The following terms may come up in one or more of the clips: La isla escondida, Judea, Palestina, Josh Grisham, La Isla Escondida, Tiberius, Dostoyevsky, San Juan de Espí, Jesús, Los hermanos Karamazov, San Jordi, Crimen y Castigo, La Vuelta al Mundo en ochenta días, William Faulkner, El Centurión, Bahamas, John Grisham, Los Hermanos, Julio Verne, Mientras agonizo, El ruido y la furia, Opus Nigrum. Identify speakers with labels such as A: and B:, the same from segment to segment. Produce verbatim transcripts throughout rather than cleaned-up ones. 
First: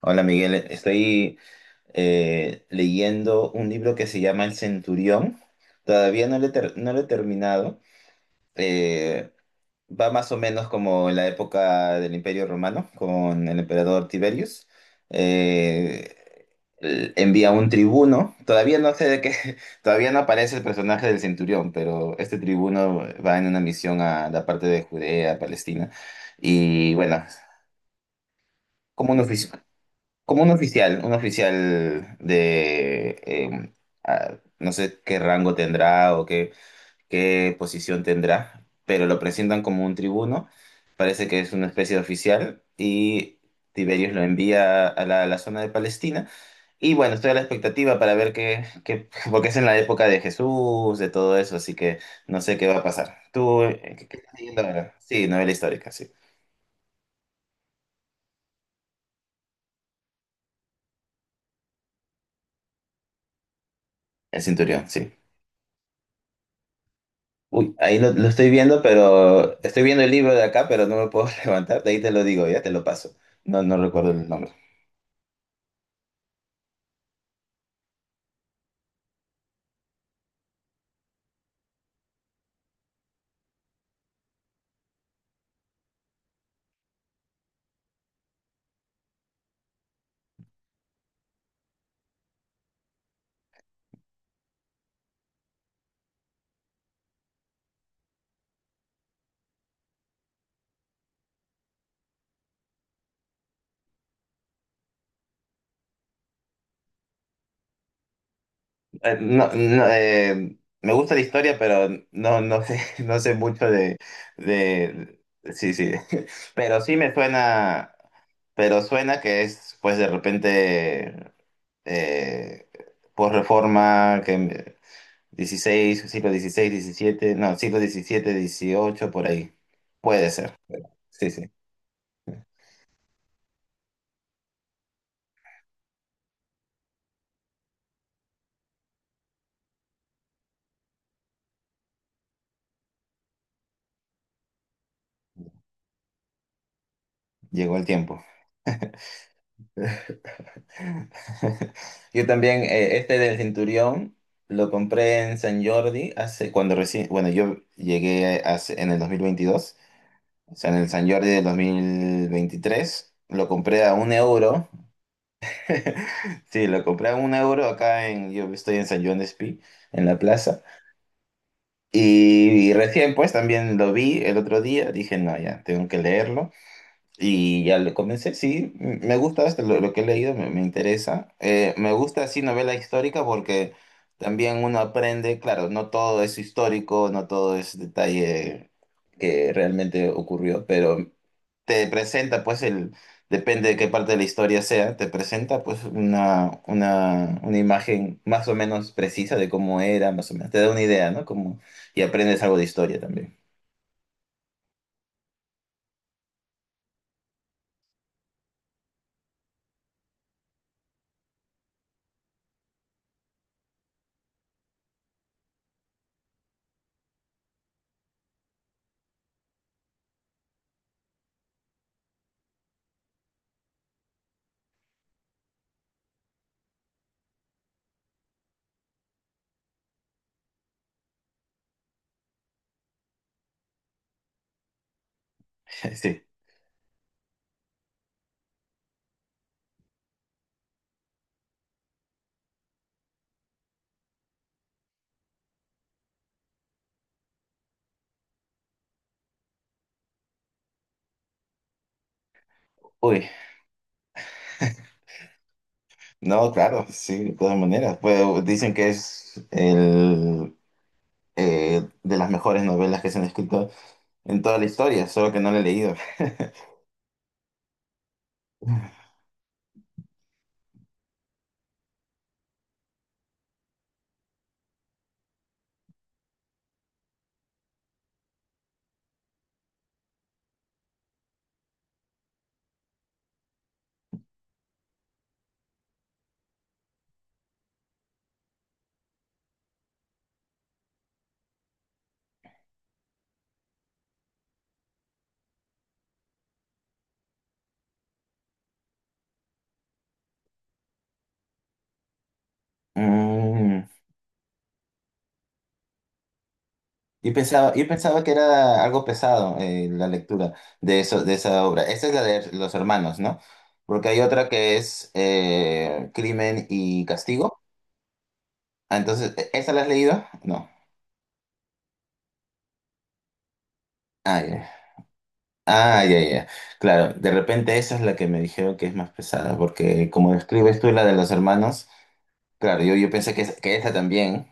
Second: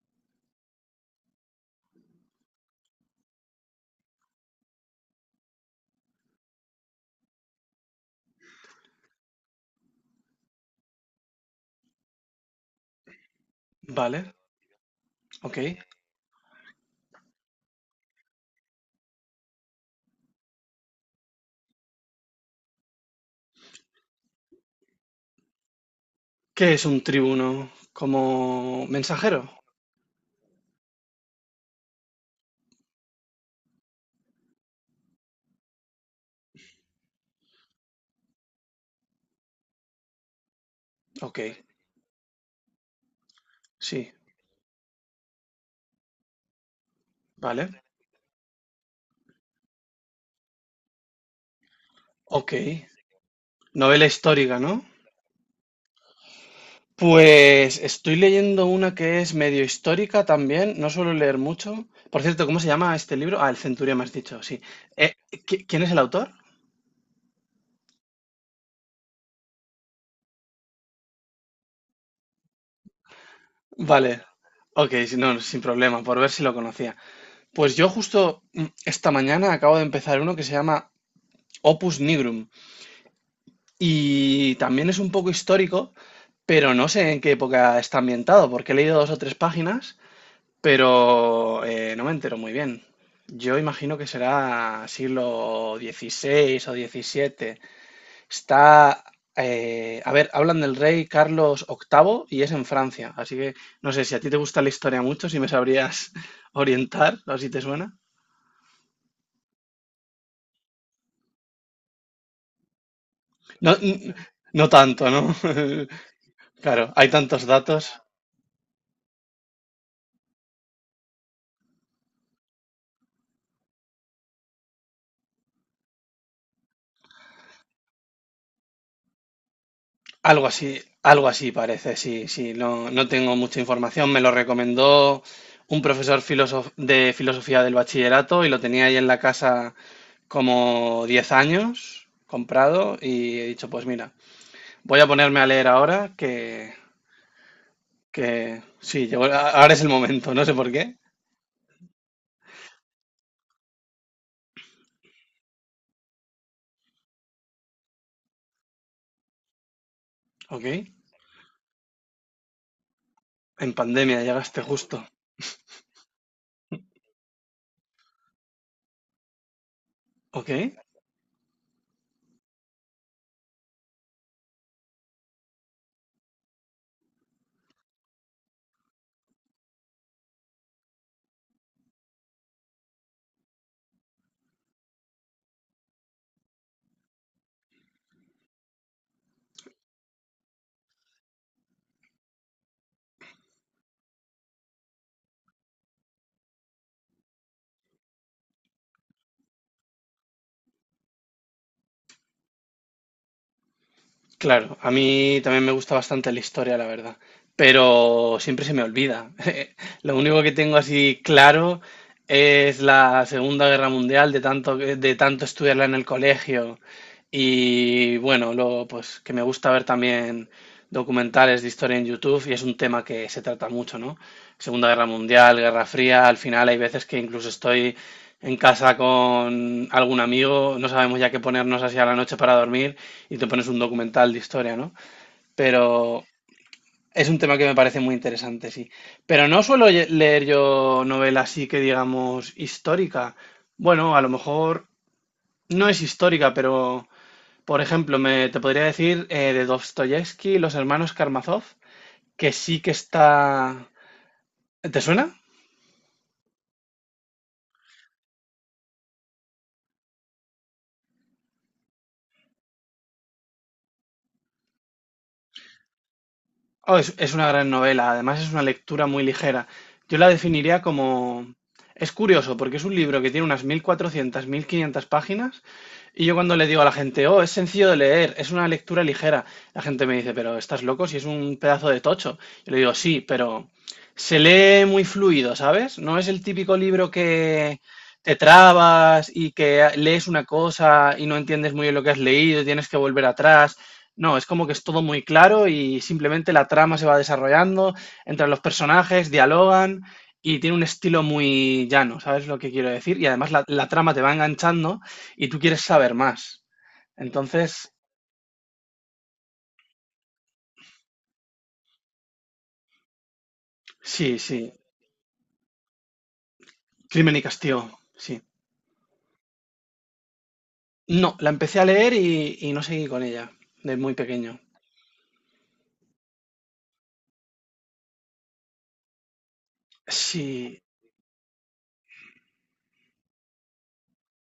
A: Hola Miguel, estoy eh, leyendo un libro que se llama El Centurión. Todavía no lo he, ter- no lo he terminado. Eh, Va más o menos como en la época del Imperio Romano con el emperador
B: Vale,
A: Tiberius.
B: ok.
A: Eh, el- Envía un tribuno. Todavía no sé de qué, todavía no aparece el personaje del Centurión, pero este tribuno va en una misión a la parte de Judea, Palestina.
B: ¿Qué es
A: Y
B: un
A: bueno,
B: tribuno? ¿Como
A: como un ofici-
B: mensajero?
A: como un oficial, un oficial de, eh, ah, no sé qué rango tendrá o qué, qué posición tendrá, pero lo presentan como un tribuno, parece
B: Ok,
A: que es una especie de oficial y
B: sí,
A: Tiberios lo envía a la, a la zona de Palestina. Y bueno, estoy a la
B: vale.
A: expectativa para ver qué, qué, porque es en la época de Jesús, de todo eso, así que no
B: Ok.
A: sé qué va a pasar. ¿Tú eh,
B: Novela
A: qué, qué estás
B: histórica,
A: leyendo
B: ¿no?
A: ahora? Sí, novela histórica, sí.
B: Pues estoy leyendo una que es medio histórica también, no suelo leer mucho. Por cierto, ¿cómo se llama este libro? Ah, El Centurión, me has
A: El
B: dicho, sí.
A: Centurión, sí.
B: Eh, ¿qui- ¿quién es el autor?
A: Uy, ahí lo, lo estoy viendo, pero estoy viendo el libro de acá, pero no me puedo levantar. De ahí te lo digo, ya te lo paso. No, no recuerdo
B: Vale,
A: el nombre.
B: ok, si no, sin problema, por ver si lo conocía. Pues yo justo mm, esta mañana acabo de empezar uno que se llama Opus Nigrum, y también es un poco histórico, pero no sé en qué época está ambientado, porque he leído dos o tres páginas, pero eh, no me entero muy bien. Yo imagino que será siglo dieciséis o diecisiete. Está, eh, a ver, hablan del rey Carlos octavo y es en Francia, así que no sé si a ti te gusta la historia mucho, si me sabrías orientar o si te suena.
A: Eh, no, no, eh, me gusta la historia, pero no, no sé, no sé mucho
B: No,
A: de,
B: n- no tanto,
A: de,
B: ¿no?
A: sí, sí. Pero
B: Claro,
A: sí
B: hay
A: me
B: tantos datos.
A: suena, pero suena que es, pues de repente, eh, posreforma, que dieciséis siglo dieciséis diecisiete no, siglo diecisiete dieciocho por ahí. Puede
B: Algo
A: ser.
B: así, algo
A: Sí, sí.
B: así parece, sí, sí. No, no tengo mucha información. Me lo recomendó un profesor filosof- de filosofía del bachillerato y lo tenía ahí en la casa como diez años comprado y he dicho, pues mira, voy a ponerme a leer ahora que,
A: Llegó el tiempo.
B: que sí, llegó- a- ahora es el momento, no sé por qué.
A: Yo también, eh, este del Centurión, lo compré en San Jordi hace, cuando recién, bueno, yo llegué hace, en el dos mil veintidós. O
B: Ok,
A: sea, en el San Jordi del dos mil veintitrés lo
B: en
A: compré a un
B: pandemia llegaste
A: euro.
B: justo.
A: Sí, lo compré a un euro acá en, yo estoy en San Juan de Espí, en la plaza.
B: Ok.
A: Y, y recién pues también lo vi el otro día, dije, no, ya, tengo que leerlo. Y ya le comencé, sí, m- me gusta esto, lo, lo que he leído me, me interesa. Eh, me gusta así novela histórica porque también uno aprende, claro, no todo es histórico, no todo es detalle que realmente ocurrió, pero te presenta pues el, depende de qué parte de la historia sea, te presenta pues una, una, una imagen más o menos precisa de cómo era, más o menos, te da una idea, ¿no? Como, y aprendes algo de historia también.
B: Claro, a mí también me gusta bastante la historia, la verdad, pero siempre se me olvida. Lo único que tengo así claro es la Segunda Guerra Mundial, de tanto, que- de tanto estudiarla en el colegio y bueno, luego pues que me gusta ver también documentales de historia en YouTube y es un tema que se trata mucho, ¿no? Segunda Guerra Mundial, Guerra Fría, al final hay veces que incluso estoy en casa con algún amigo, no sabemos ya qué ponernos así a la noche para dormir y te pones un documental de historia, ¿no?
A: Sí.
B: Pero es un tema que me parece muy interesante, sí. Pero no suelo ye- leer yo novela así que digamos histórica. Bueno, a lo mejor no es histórica, pero por ejemplo, me te podría decir eh, de Dostoyevsky, Los hermanos Karamazov, que sí que
A: Uy.
B: está... ¿Te suena?
A: No, claro, sí, de todas maneras. Pues dicen que es el, eh, de las mejores novelas que se han escrito en toda la historia, solo que no la he leído.
B: Oh, es, es una gran novela, además es una lectura muy ligera. Yo la definiría como... Es curioso porque es un libro que tiene unas mil cuatrocientas mil quinientas páginas y yo cuando le digo a la gente, oh, es sencillo de leer, es una lectura ligera, la gente me dice, pero estás loco si es un pedazo de tocho. Yo le digo, sí, pero se lee muy fluido, ¿sabes? No es el típico libro que te trabas y que lees una cosa y no entiendes muy bien lo que has leído y tienes que volver atrás. No, es como que es todo muy claro y simplemente la trama se va desarrollando, entran los personajes, dialogan y tiene un estilo muy llano, ¿sabes lo que quiero decir? Y además la,
A: Mm,
B: la trama te va enganchando y tú quieres saber más.
A: y pensaba, yo
B: Entonces,
A: pensaba que era algo pesado eh, la lectura de eso, de esa obra. Esta es la de Los Hermanos, ¿no? Porque hay
B: sí,
A: otra
B: sí,
A: que es eh, Crimen y
B: Crimen y
A: Castigo.
B: Castigo, sí.
A: Ah, entonces, ¿esta la has leído? No.
B: No, la empecé a leer y, y no seguí con ella, de muy
A: Ah,
B: pequeño.
A: ya. Ah, ya, ya. Claro, de repente esa es la que me dijeron que es más pesada, porque como describes
B: Sí,
A: tú la de los hermanos, claro, yo, yo pensé que, es- que esa también,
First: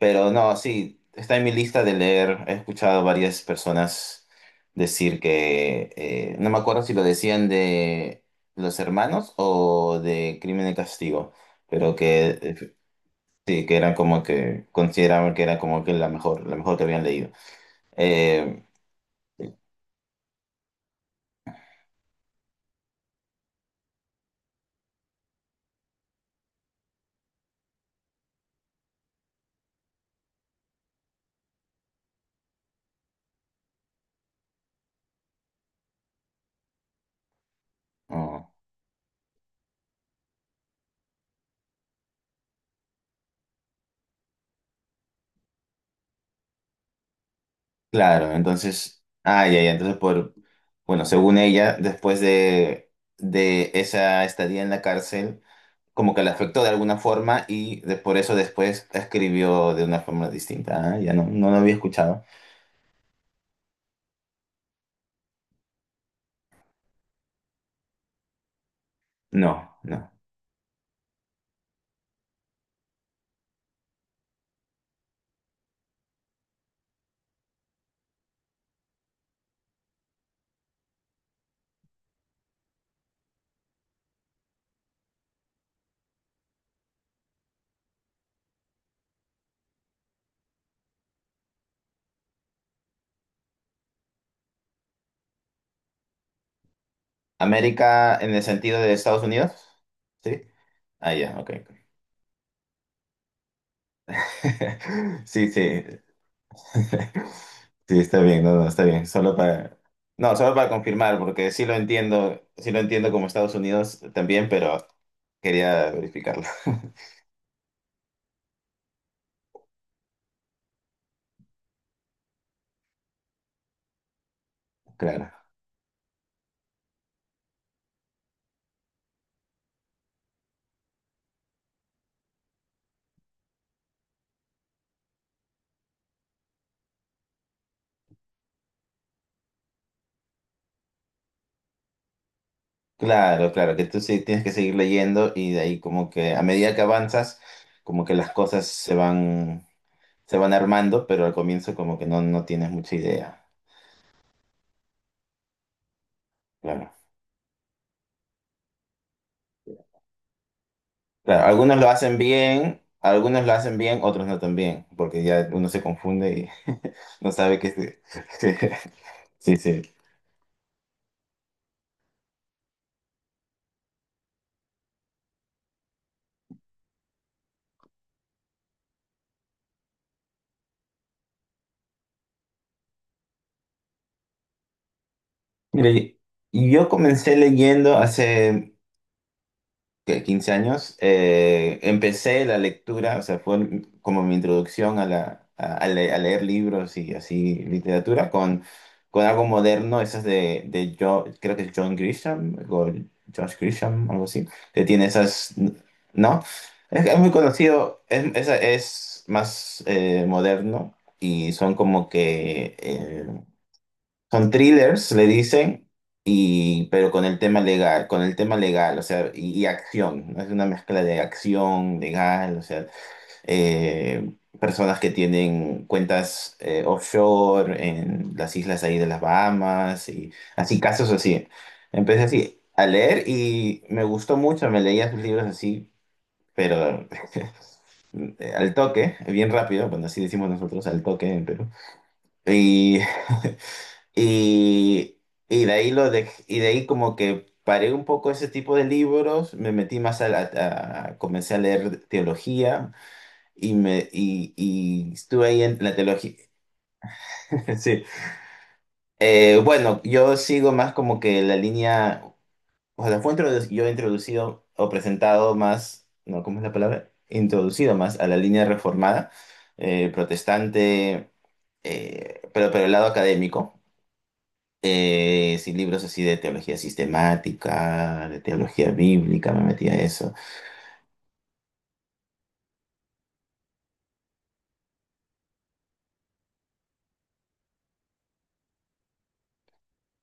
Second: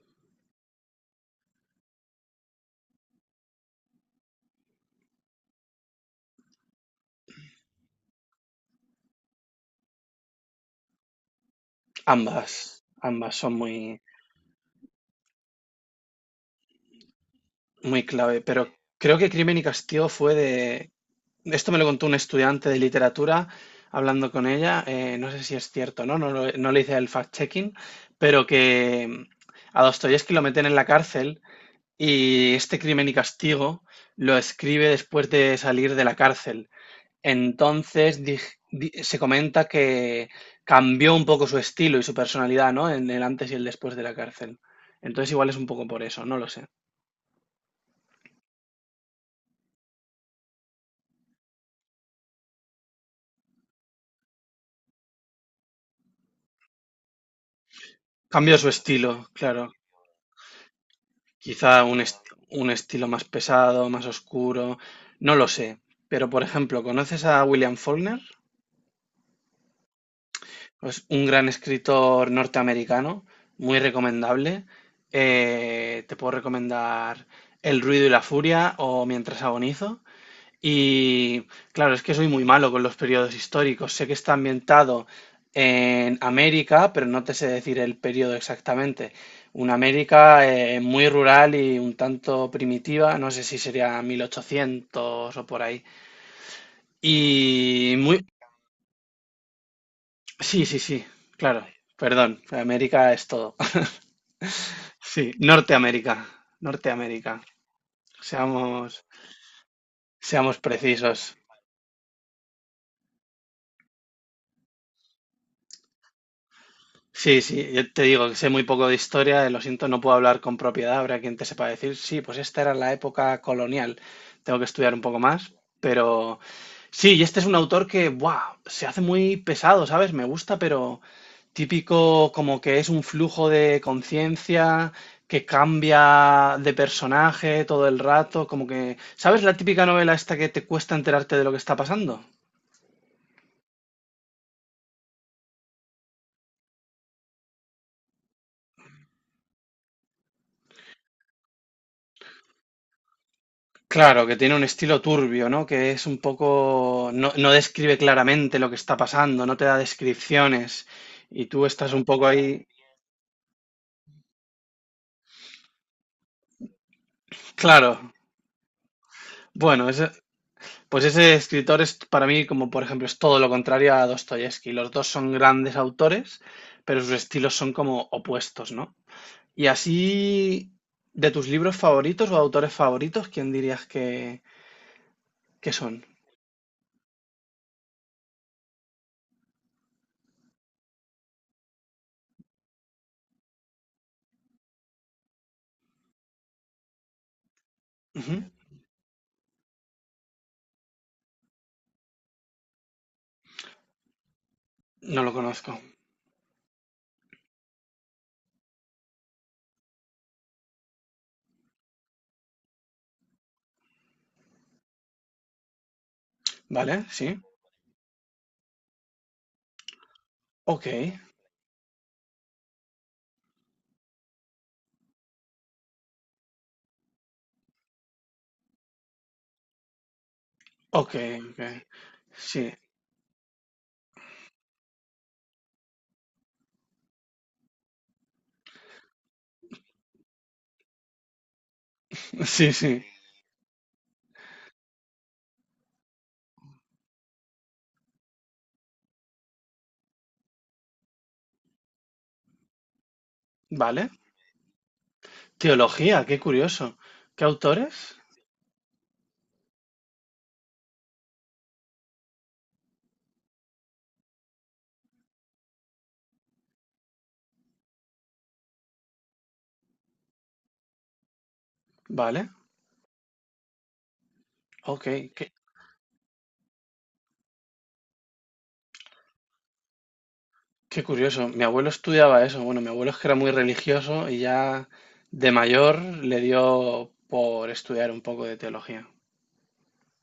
A: pero no, sí, está en mi lista de leer. He escuchado a varias personas decir que, eh, no me acuerdo si lo decían de los hermanos o de Crimen y Castigo, pero que eh,
B: ambas, ambas son
A: sí, que eran
B: muy,
A: como que consideraban que era como que la mejor, la mejor que habían leído.
B: muy clave,
A: Eh,
B: pero creo que Crimen y Castigo fue de. Esto me lo contó un estudiante de literatura hablando con ella. eh, no sé si es cierto, ¿no? No, lo- no le hice el fact-checking, pero que mm, a Dostoyevsky lo meten en la cárcel y este crimen y castigo lo escribe después de salir de la cárcel. Entonces
A: no.
B: dij- di- se comenta que cambió un poco su estilo y su personalidad, ¿no? En el antes y el después de la cárcel. Entonces igual es un poco por eso, no lo sé.
A: Claro, entonces, ah, ya, ya, entonces por, bueno, según ella, después de, de esa estadía en la cárcel, como que la afectó de alguna forma y de, por eso
B: Cambió su
A: después
B: estilo, claro,
A: escribió de una forma distinta. Ah, ya no, no lo
B: quizá
A: había
B: un,
A: escuchado.
B: est- un estilo más pesado, más oscuro, no lo sé. Pero, por ejemplo, ¿conoces a William Faulkner?
A: No, no.
B: Es un gran escritor norteamericano, muy recomendable. Eh, te puedo recomendar El ruido y la furia o Mientras agonizo. Y claro, es que soy muy malo con los periodos históricos. Sé que está ambientado en América, pero no te sé decir el periodo exactamente. Una América eh, muy rural y un tanto primitiva, no sé si sería mil ochocientos o por ahí. Y
A: América
B: muy...
A: en el sentido de Estados Unidos, ¿sí?
B: Sí, sí, sí,
A: Ah, ya, ok.
B: claro, perdón, América es todo. Sí,
A: Sí, sí.
B: Norteamérica, Norteamérica,
A: Sí, está bien, no, no, está
B: seamos,
A: bien. Solo para, no, solo
B: seamos
A: para confirmar,
B: precisos.
A: porque sí lo entiendo, sí lo entiendo como Estados Unidos también, pero quería verificarlo.
B: Sí, sí, yo te digo que sé muy poco de historia, eh, lo siento, no puedo hablar con propiedad, habrá quien te sepa decir, sí, pues esta era la época colonial, tengo que estudiar un poco
A: Claro,
B: más, pero sí, y este es un autor que, ¡buah!, se hace muy pesado, ¿sabes? Me gusta, pero típico como que es un flujo de conciencia, que cambia de personaje todo el rato, como que, ¿sabes la típica novela esta que te cuesta enterarte de lo que está pasando?
A: claro, claro, que tú sí tienes que seguir leyendo y de ahí como que a medida que avanzas, como que las cosas se van, se van armando, pero al comienzo como que no, no tienes mucha idea.
B: Claro, que tiene un estilo turbio, ¿no? Que es un poco,
A: Claro,
B: no, no describe claramente lo que está pasando, no te da descripciones
A: claro,
B: y tú
A: algunos lo
B: estás un
A: hacen
B: poco ahí.
A: bien, algunos lo hacen bien, otros no tan bien, porque ya uno se confunde y no sabe qué...
B: Claro,
A: es- Sí, sí,
B: bueno, ese- pues ese escritor es para mí como, por ejemplo, es todo lo contrario a Dostoyevsky. Los dos son grandes autores, pero sus estilos son como opuestos, ¿no? Y así, de tus libros favoritos o autores favoritos, ¿quién dirías que, que son?
A: mire, yo comencé leyendo hace ¿qué? quince años. Eh, empecé la lectura, o sea, fue como mi introducción a, la, a, a le- a leer libros y así literatura
B: Ujú.
A: con, con algo moderno, esas de, de yo, creo que es John Grisham o Josh Grisham, algo así, que tiene
B: No lo
A: esas,
B: conozco,
A: ¿no? Es, es muy conocido, es, es, es más eh, moderno y son como que eh, son thrillers, le dicen, y,
B: ¿vale?
A: pero con el
B: Sí.
A: tema legal, con el tema legal, o sea, y, y acción. ¿No? Es una
B: Ok,
A: mezcla de acción, legal, o sea, eh, personas que tienen cuentas eh, offshore en las islas ahí de las Bahamas, y así, casos
B: ok,
A: así.
B: ok.
A: Empecé así
B: Sí.
A: a leer y me gustó mucho, me leía sus libros así, pero al toque, bien rápido, bueno, así decimos nosotros, al toque en Perú.
B: Sí,
A: Y
B: sí.
A: Y, y de ahí lo dej- y de ahí como que paré un poco ese tipo de libros, me metí más a la, a- comencé a leer teología y me
B: Vale.
A: y, y estuve ahí en la
B: Teología,
A: teología.
B: qué curioso. ¿Qué
A: Sí.
B: autores?
A: Eh, bueno, yo sigo más como que la línea, o sea, fue introdu- yo he introducido o presentado más, no, ¿cómo es la palabra? Introducido más a la línea reformada, eh, protestante, eh,
B: Vale.
A: pero pero el lado académico.
B: Ok, qué,
A: Eh, sí, libros así de teología sistemática, de teología bíblica, me metí a eso.
B: qué curioso. Mi abuelo estudiaba eso. Bueno, mi abuelo es que era muy religioso y ya de mayor le dio por estudiar un poco de teología.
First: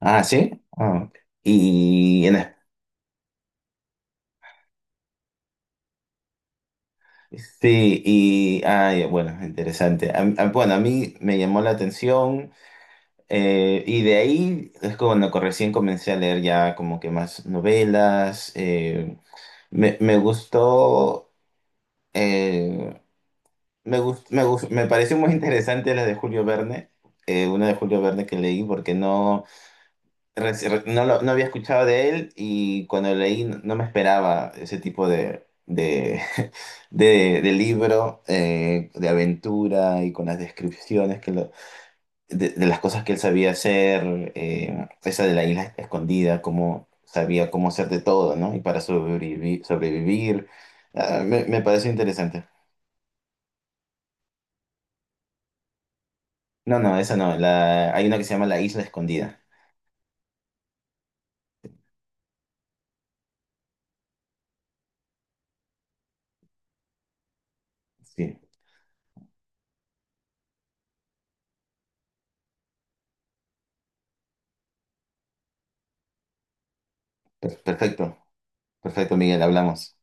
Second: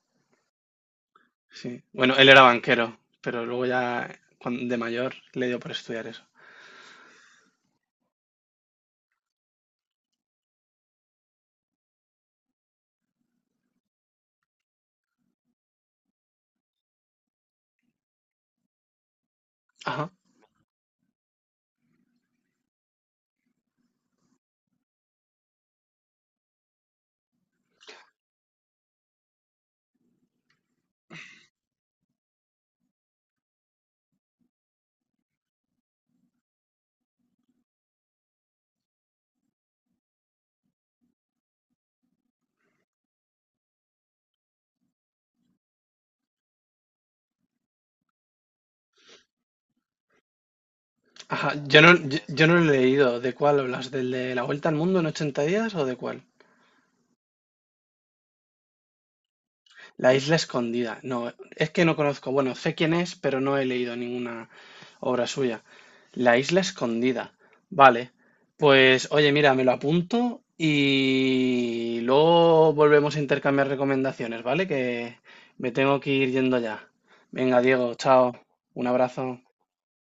A: Ah, sí. Ah, ok.
B: Sí. Bueno,
A: y
B: él
A: en
B: era
A: es-
B: banquero, pero luego ya cuan- de mayor le dio por estudiar eso.
A: sí, y ay, bueno, interesante. A- a- bueno, a mí me llamó la atención eh, y de ahí es cuando co- recién comencé a leer ya como que más novelas. Eh, me,
B: Ajá,
A: me gustó, eh, me gust- me gust- me pareció muy interesante la de Julio Verne, eh, una de Julio Verne que leí porque no Reci- re- no, lo- no había escuchado de él y cuando lo leí no no me esperaba ese tipo de, de, de, de libro eh, de aventura y con las descripciones que lo- de, de las cosas que él sabía hacer, eh, esa de la isla escondida, cómo sabía cómo hacer de todo, ¿no? Y para sobrevivir, sobrevivir. Ah, me,
B: ajá.
A: me
B: Yo
A: pareció
B: no, yo,
A: interesante.
B: yo no lo he leído. ¿De cuál hablas? ¿Del de La Vuelta al Mundo en ochenta días o de cuál?
A: No, no, esa no. La, hay una que se llama La Isla Escondida.
B: La isla escondida. No, es que no conozco. Bueno, sé quién es, pero no he leído ninguna obra suya. La isla escondida. Vale.
A: Sí,
B: Pues, oye, mira, me lo apunto y luego volvemos a intercambiar recomendaciones, ¿vale? Que me tengo que ir yendo ya.
A: per-
B: Venga, Diego,
A: perfecto,
B: chao. Un
A: perfecto,
B: abrazo.
A: Miguel, hablamos.